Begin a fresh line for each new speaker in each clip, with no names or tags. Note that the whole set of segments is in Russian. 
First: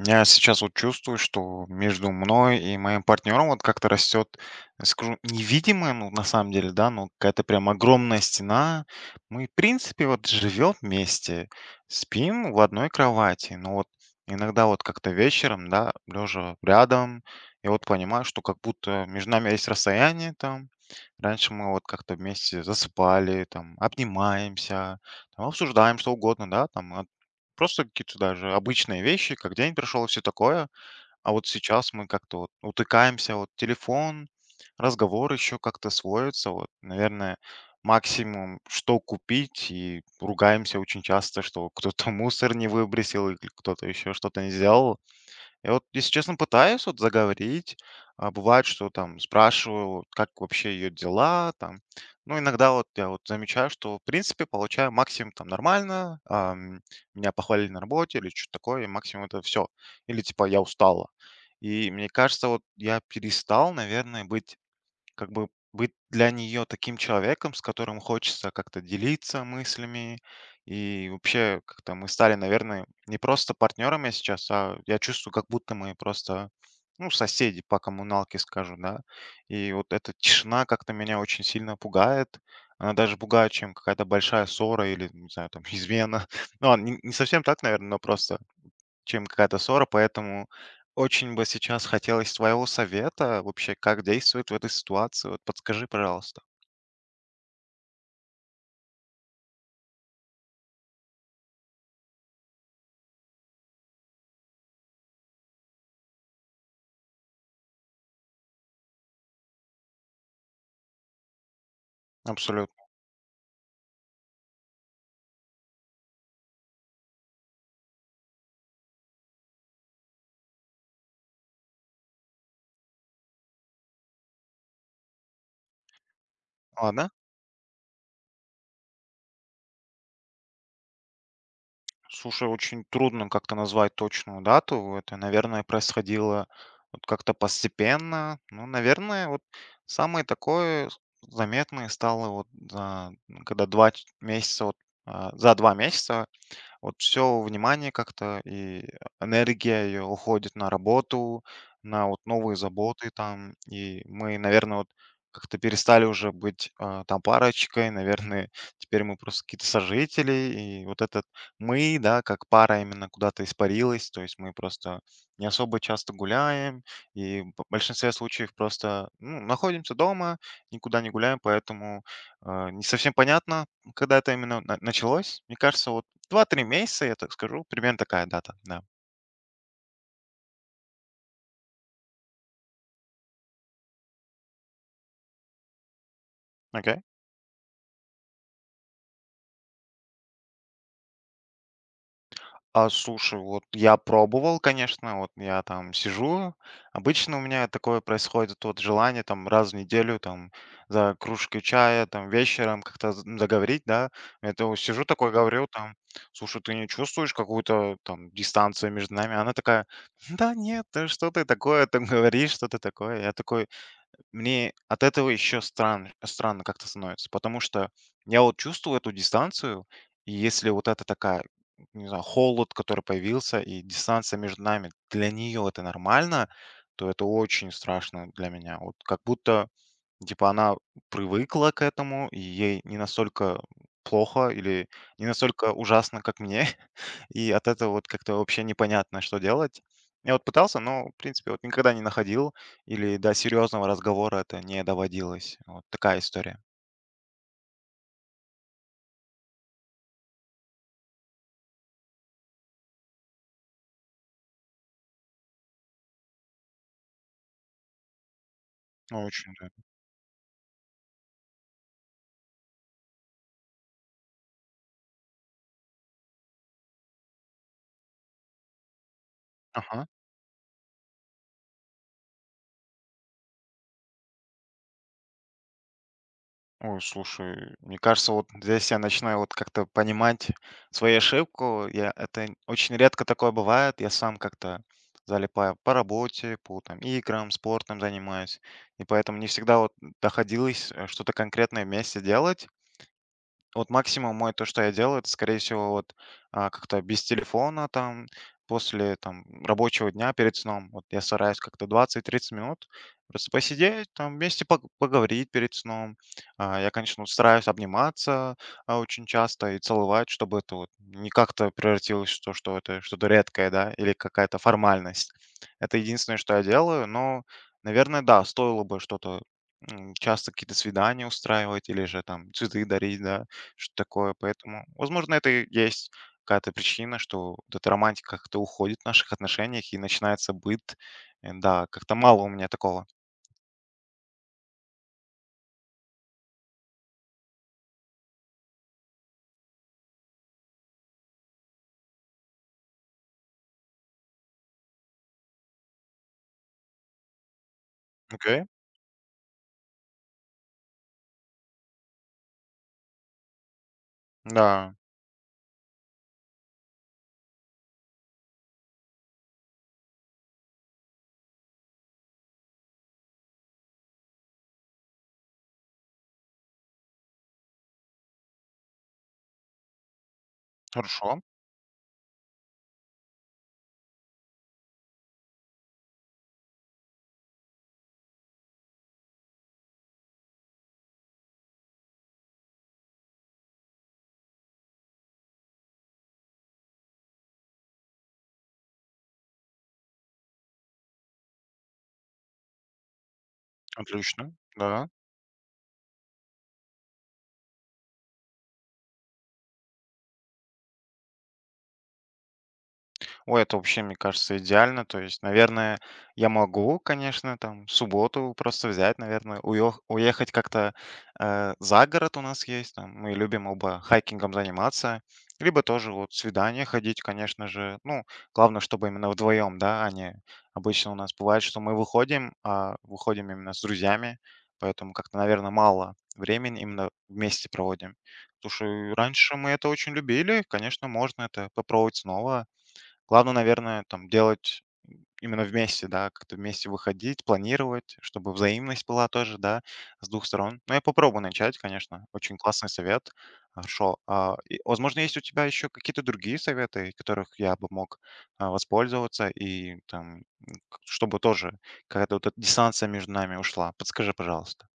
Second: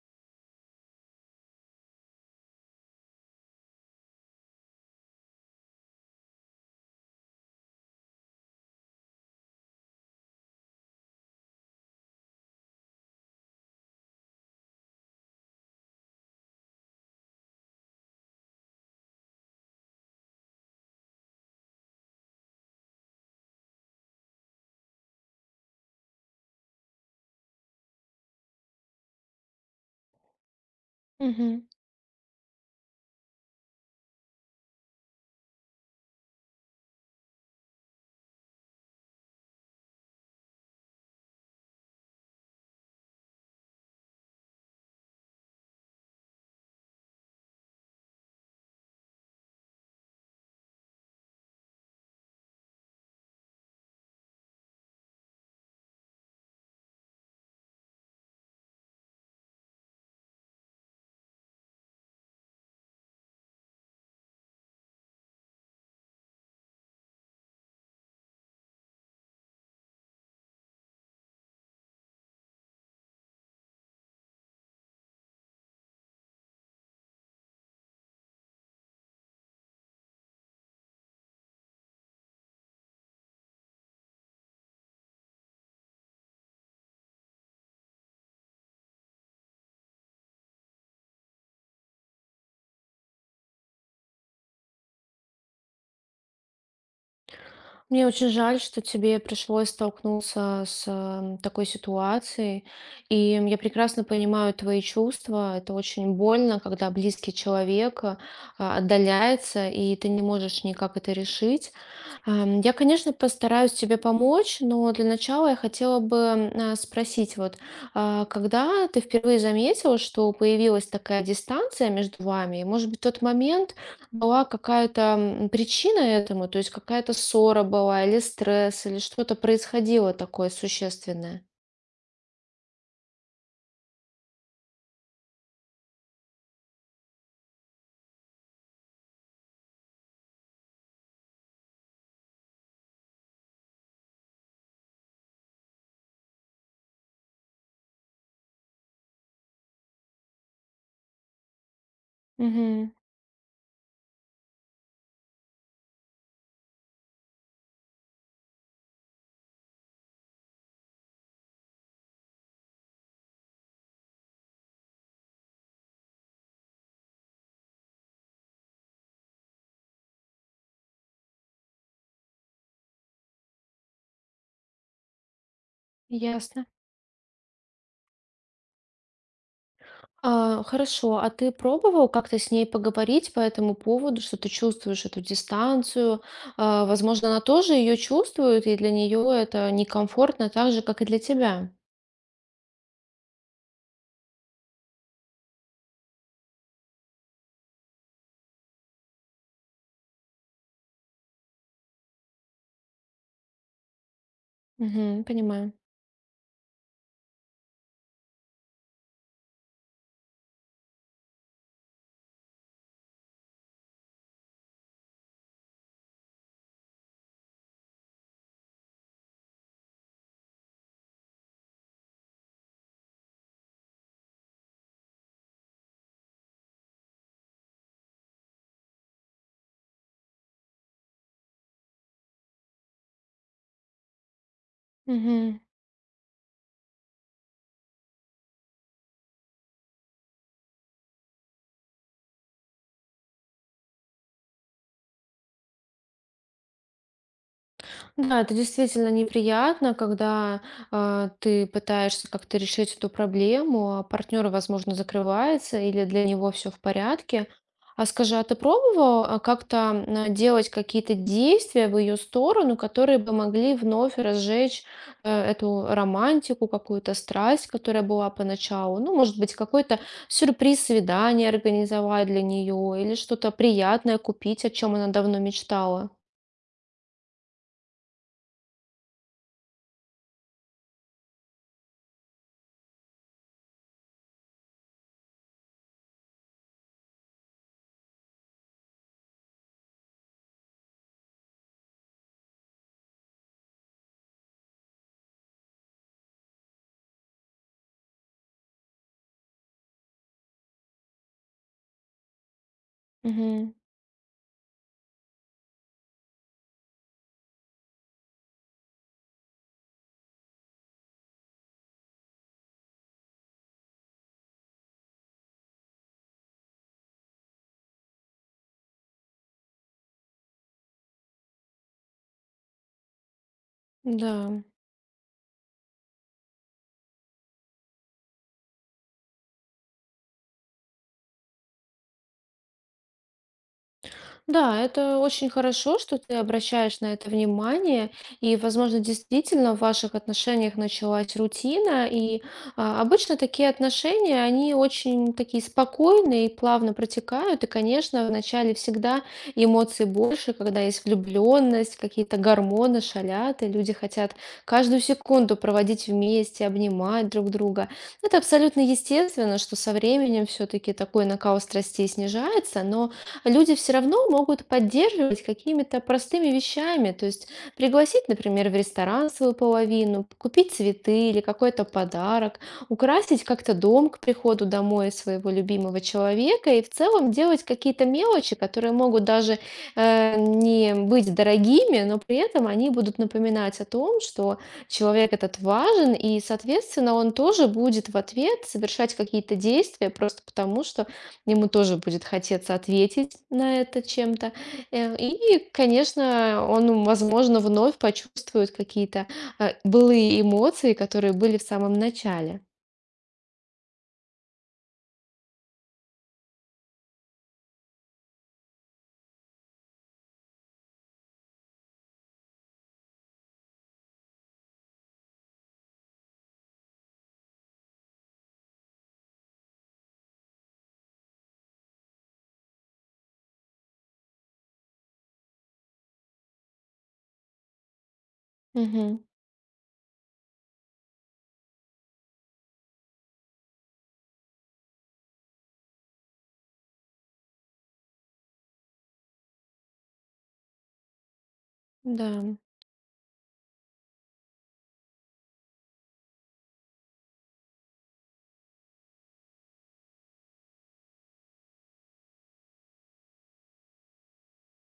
Я сейчас вот чувствую, что между мной и моим партнером вот как-то растет, скажу, невидимая, ну, на самом деле, да, ну, какая-то прям огромная стена. Мы, в принципе, вот живем вместе, спим в одной кровати, но вот иногда вот как-то вечером, да, лежа рядом, я вот понимаю, что как будто между нами есть расстояние там. Раньше мы вот как-то вместе засыпали, там, обнимаемся, там, обсуждаем что угодно, да, там, просто какие-то даже обычные вещи, как день прошел и все такое. А вот
Мгм.
сейчас мы как-то вот утыкаемся, вот телефон, разговор еще как-то сводится. Вот, наверное, максимум, что купить, и ругаемся очень часто, что кто-то мусор не выбросил или кто-то еще что-то не сделал. Я вот, если честно, пытаюсь вот заговорить. А бывает, что там спрашиваю, вот как вообще ее дела, там. Ну, иногда вот я вот замечаю, что, в принципе, получаю максимум там нормально, меня похвалили на работе или что-то такое, и максимум это все. Или типа я устала. И мне кажется, вот я перестал, наверное, быть как бы для нее таким человеком, с которым хочется как-то делиться мыслями. И вообще, как-то мы стали, наверное, не просто партнерами сейчас, а я чувствую, как будто мы просто, ну, соседи по коммуналке, скажу, да. И вот эта тишина как-то меня очень сильно пугает. Она даже пугает, чем какая-то большая ссора или, не знаю, там, измена. Ну, ладно, не совсем так, наверное, но просто чем какая-то ссора, поэтому очень бы сейчас хотелось твоего совета вообще, как действовать в этой ситуации. Вот подскажи, пожалуйста.
Мне очень жаль, что тебе пришлось столкнуться с такой ситуацией. И я прекрасно понимаю твои чувства. Это очень больно, когда близкий человек отдаляется, и ты не можешь никак это решить. Я,
Абсолютно.
конечно, постараюсь тебе помочь, но для начала я хотела бы спросить, когда ты впервые заметила, что появилась такая дистанция между вами, и, может быть, тот момент, была какая-то причина этому, то есть
Ладно.
какая-то ссора была, или стресс, или что-то происходило такое существенное.
Слушай, очень трудно как-то назвать точную дату. Это, наверное, происходило вот как-то постепенно. Ну, наверное, вот самое такое заметное стало вот за, ну, когда месяца, вот, за два месяца вот все внимание как-то и энергия ее уходит на работу, на вот новые
Мгм.
заботы там, и мы, наверное, вот как-то перестали уже быть там парочкой, наверное, теперь мы просто какие-то сожители, и вот этот мы, да, как пара именно куда-то испарилась, то есть мы просто не особо часто гуляем, и в большинстве случаев просто ну, находимся дома, никуда не гуляем, поэтому не совсем понятно, когда это именно началось. Мне кажется, вот два-три
Ясно.
месяца, я так скажу, примерно такая дата, да.
Хорошо, а ты пробовал как-то с ней поговорить по этому поводу, что ты чувствуешь эту дистанцию?
Окей.
Возможно, она тоже ее чувствует, и для нее это некомфортно, так же, как и для тебя.
А слушай, вот я пробовал, конечно, вот я там сижу. Обычно у меня такое происходит, вот желание там раз в неделю, там за кружкой чая, там вечером как-то заговорить, да. Это вот сижу
Мгм,
такой, говорю,
понимаю.
там, слушай, ты не чувствуешь какую-то там дистанцию между нами? Она такая, да нет, да что ты такое там говоришь, что ты такое? Я такой, мне от этого еще странно как-то становится, потому что я вот чувствую эту дистанцию, и если вот это такая, не знаю, холод, который появился, и дистанция между нами, для нее это нормально, то это очень страшно для меня. Вот как будто, типа, она привыкла к этому, и ей не настолько плохо или не
Мгм.
настолько ужасно, как мне. И от этого вот как-то вообще непонятно, что делать. Я вот пытался, но, в принципе, вот никогда не находил или до серьезного разговора это не доводилось. Вот такая история.
Да, это действительно неприятно, когда ты пытаешься как-то решить эту проблему, а партнер, возможно, закрывается или для него все в порядке. А скажи, а ты
Ну,
пробовал
очень, да.
как-то делать какие-то действия в ее сторону, которые бы могли вновь разжечь эту романтику, какую-то страсть, которая была поначалу? Ну, может быть, какой-то
Ага.
сюрприз свидание организовать для нее или что-то приятное купить, о чем она давно мечтала?
Ой, слушай, мне кажется, вот здесь я начинаю вот как-то понимать свою ошибку. Это очень редко такое бывает. Я сам как-то залипаю по работе, по там, играм, спортом занимаюсь. И поэтому не всегда вот доходилось что-то конкретное вместе делать. Вот максимум мой, то, что я делаю, это, скорее всего, вот как-то без телефона там после там рабочего дня перед сном. Вот я стараюсь как-то 20-30 минут просто
Мгм.
посидеть, там вместе поговорить перед сном. Я, конечно, вот стараюсь обниматься очень часто и целовать, чтобы это вот не как-то превратилось в то, что это что-то редкое, да, или какая-то формальность. Это единственное, что я делаю, но, наверное, да, стоило бы что-то часто какие-то свидания устраивать или же там цветы дарить, да, что
Да.
такое. Поэтому, возможно, это и есть какая-то причина, что вот эта романтика как-то уходит в наших отношениях и начинается быт. Да, как-то мало у меня такого.
Да, это очень хорошо, что ты обращаешь на это внимание, и, возможно, действительно в ваших отношениях началась рутина, и обычно такие отношения, они очень такие спокойные и плавно протекают, и, конечно,
Окей.
вначале всегда эмоций больше, когда есть влюбленность, какие-то гормоны шалят, и люди хотят
Да,
каждую секунду проводить вместе, обнимать друг друга. Это абсолютно естественно, что со временем все-таки такой накал страстей снижается, но люди все равно могут поддерживать какими-то простыми вещами, то есть пригласить, например, в ресторан свою половину, купить цветы
хорошо,
или какой-то подарок, украсить как-то дом к приходу домой своего любимого человека и в целом делать какие-то мелочи, которые могут даже не быть дорогими, но при этом они будут напоминать о том, что человек этот важен, и, соответственно, он тоже будет в ответ совершать какие-то действия просто потому, что ему тоже будет хотеться ответить на это
отлично,
чем-то.
да.
И, конечно, он, возможно, вновь почувствует какие-то, былые эмоции, которые были в самом начале.
Ой, это вообще, мне кажется, идеально. То есть, наверное, я могу, конечно, там в субботу просто взять, наверное, уехать как-то за город у нас есть. Там, мы любим оба хайкингом заниматься. Либо тоже вот свидание ходить, конечно же. Ну, главное, чтобы именно вдвоем, да, а не обычно у нас бывает, что мы выходим, а выходим именно с друзьями. Поэтому как-то, наверное, мало времени именно вместе проводим. Слушай,
Мгм.
раньше мы это очень любили, конечно, можно это попробовать снова. Главное, наверное, там делать именно вместе, да, как-то вместе выходить, планировать, чтобы взаимность была тоже, да, с двух сторон. Но я попробую начать,
Да.
конечно. Очень классный совет. Хорошо. И, возможно, есть у тебя еще какие-то другие советы, которых я бы мог воспользоваться, и там, чтобы тоже какая-то вот эта дистанция между нами ушла. Подскажи, пожалуйста.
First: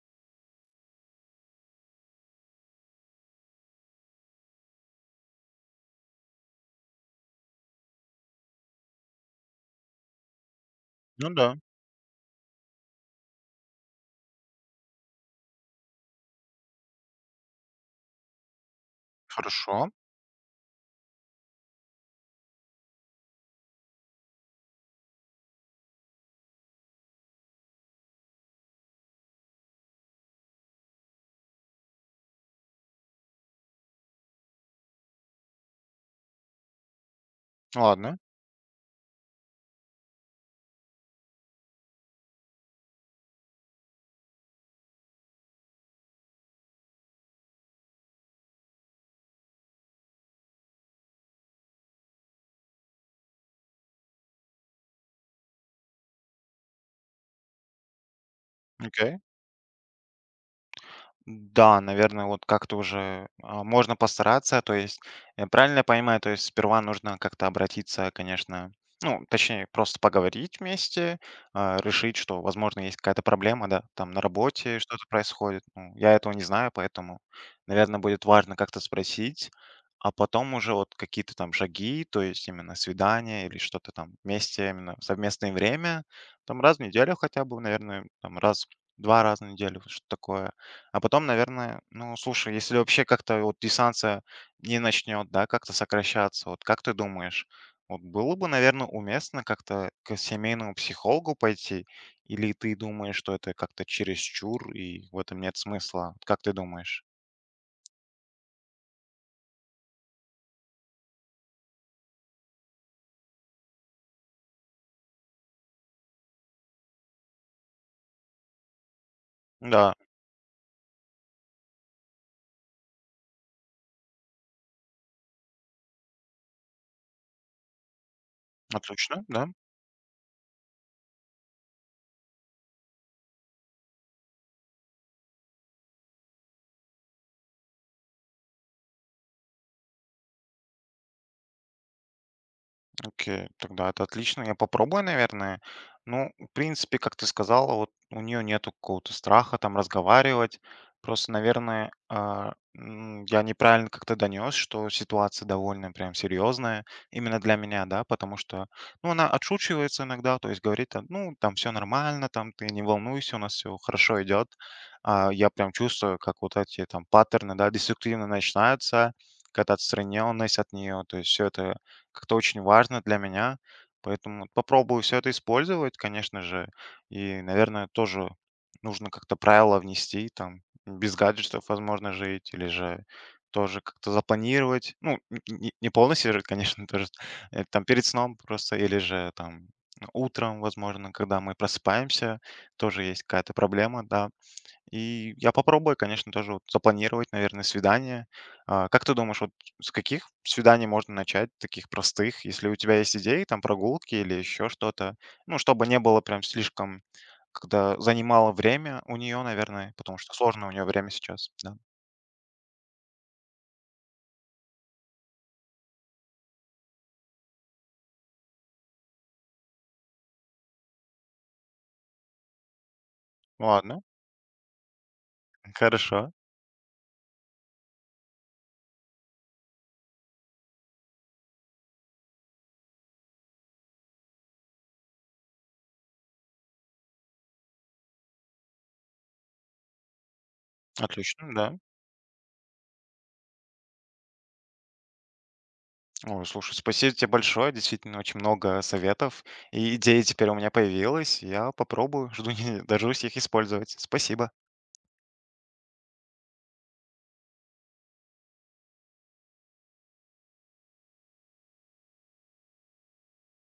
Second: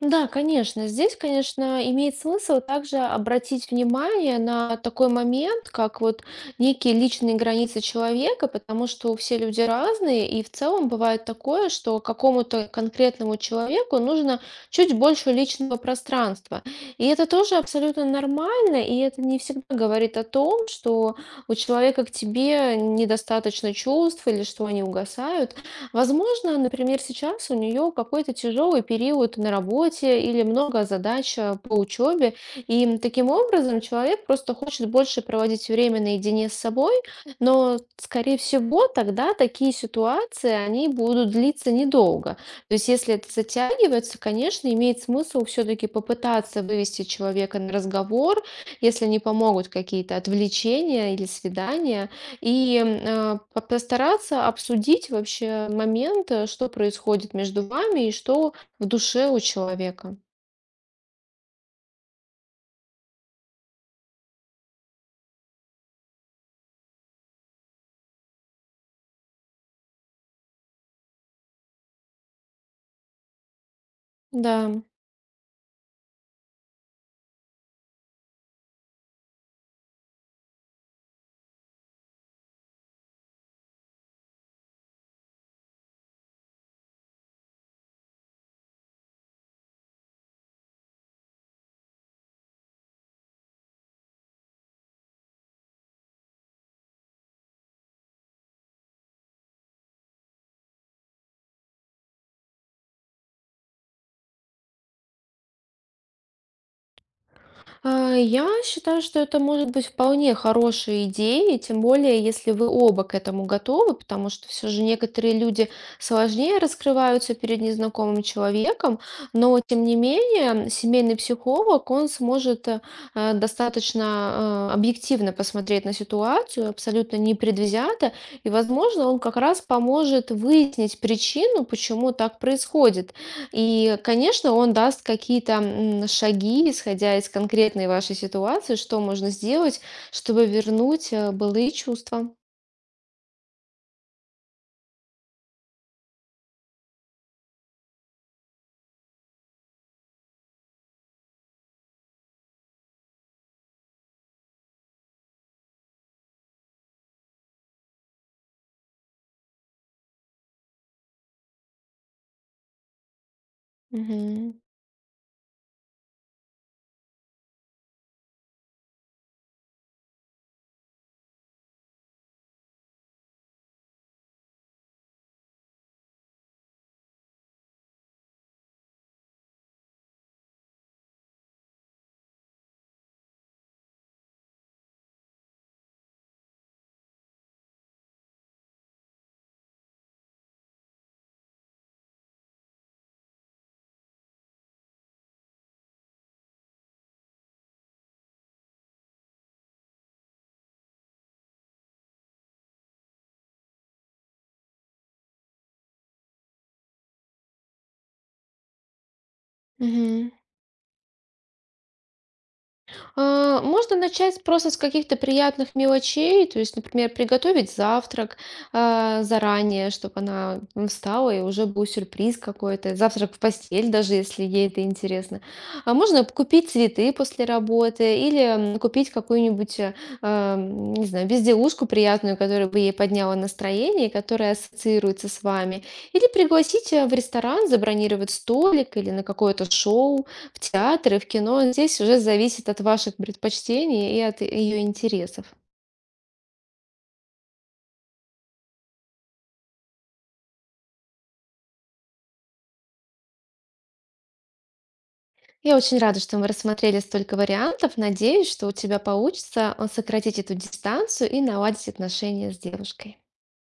Да, конечно. Здесь, конечно, имеет смысл также обратить внимание на такой момент, как вот некие личные границы человека, потому что все люди разные, и в целом бывает
Ну да,
такое, что какому-то конкретному человеку нужно чуть больше личного пространства. И это тоже абсолютно нормально, и это не всегда
хорошо.
говорит о том, что у человека к тебе недостаточно чувств или что они угасают. Возможно, например, сейчас у нее какой-то тяжелый период на работе или много задач по учебе, и таким образом человек просто хочет больше проводить время наедине с собой, но,
Ладно,
скорее всего, тогда такие ситуации, они будут длиться недолго. То есть, если это затягивается, конечно, имеет смысл все-таки попытаться вывести человека на разговор, если не помогут какие-то отвлечения или свидания, и, э, по постараться обсудить вообще момент, что происходит между вами и что в
окей.
душе у человека.
Да, наверное, вот как-то уже можно постараться. То есть, правильно я понимаю, то есть сперва нужно как-то обратиться, конечно, ну, точнее, просто поговорить вместе, а, решить, что, возможно, есть какая-то проблема, да, там на
Да.
работе что-то происходит. Ну, я этого не знаю, поэтому, наверное, будет важно как-то спросить, а потом уже вот какие-то там шаги, то есть именно свидание или что-то там вместе, именно совместное время, там раз в неделю хотя бы, наверное, там раз, два раза в неделю, вот что-то такое. А потом, наверное, ну, слушай, если вообще как-то вот дистанция не начнет, да, как-то сокращаться, вот как ты думаешь, вот было бы, наверное, уместно как-то к семейному психологу пойти, или ты думаешь, что это как-то чересчур и в этом нет смысла? Вот как ты думаешь?
Я считаю, что это может быть вполне хорошей идеей, тем более, если вы оба к этому готовы, потому что все же некоторые люди сложнее раскрываются перед незнакомым человеком, но тем
Да,
не менее семейный психолог, он сможет достаточно объективно посмотреть на ситуацию, абсолютно непредвзято, и, возможно, он
отлично,
как
да.
раз поможет выяснить причину, почему так происходит. И, конечно, он даст какие-то шаги, исходя из конкретной вашей ситуации, что можно сделать, чтобы вернуть былые чувства.
Окей, тогда это отлично. Я попробую, наверное. Ну, в принципе, как ты сказала, вот у нее нету какого-то страха там разговаривать. Просто, наверное, я неправильно как-то донес, что ситуация довольно прям серьезная именно для меня, да, потому что, ну, она отшучивается иногда, то есть говорит, там, ну, там все нормально, там ты не волнуйся, у нас все хорошо идет.
Мгм.
Я прям чувствую, как вот эти там паттерны, да, деструктивно начинаются, какая-то отстраненность от нее, то есть все это как-то очень важно для меня. Поэтому вот попробую все это использовать, конечно же. И, наверное, тоже нужно как-то правила внести, там, без гаджетов, возможно, жить, или же тоже как-то запланировать. Ну, не полностью, же, конечно, тоже там перед сном просто, или же там утром, возможно, когда мы просыпаемся, тоже есть какая-то проблема, да, и я попробую, конечно, тоже вот запланировать, наверное, свидание. Как ты думаешь, вот с каких свиданий можно начать, таких простых, если у тебя есть идеи, там, прогулки или еще что-то? Ну, чтобы не было прям слишком, когда занимало время у нее, наверное, потому
Мгм.
что сложно у нее время сейчас, да.
Можно начать просто с каких-то приятных мелочей, то есть, например, приготовить завтрак заранее, чтобы она встала и уже был сюрприз какой-то, завтрак в постель,
Ладно,
даже если ей это интересно. А
хорошо,
можно купить цветы после работы или купить какую-нибудь, не знаю, безделушку приятную, которая бы ей подняла настроение, и которая ассоциируется с вами. Или пригласить в ресторан, забронировать столик или на какое-то шоу. В театре, в
отлично,
кино
да.
здесь уже зависит от ваших предпочтений и от ее интересов.
Ой, слушай, спасибо тебе большое, действительно, очень много советов и идей теперь у меня появилось. Я попробую, жду, не дождусь их использовать. Спасибо.
Я очень рада, что мы рассмотрели столько вариантов. Надеюсь, что у тебя получится сократить эту дистанцию и наладить отношения с девушкой.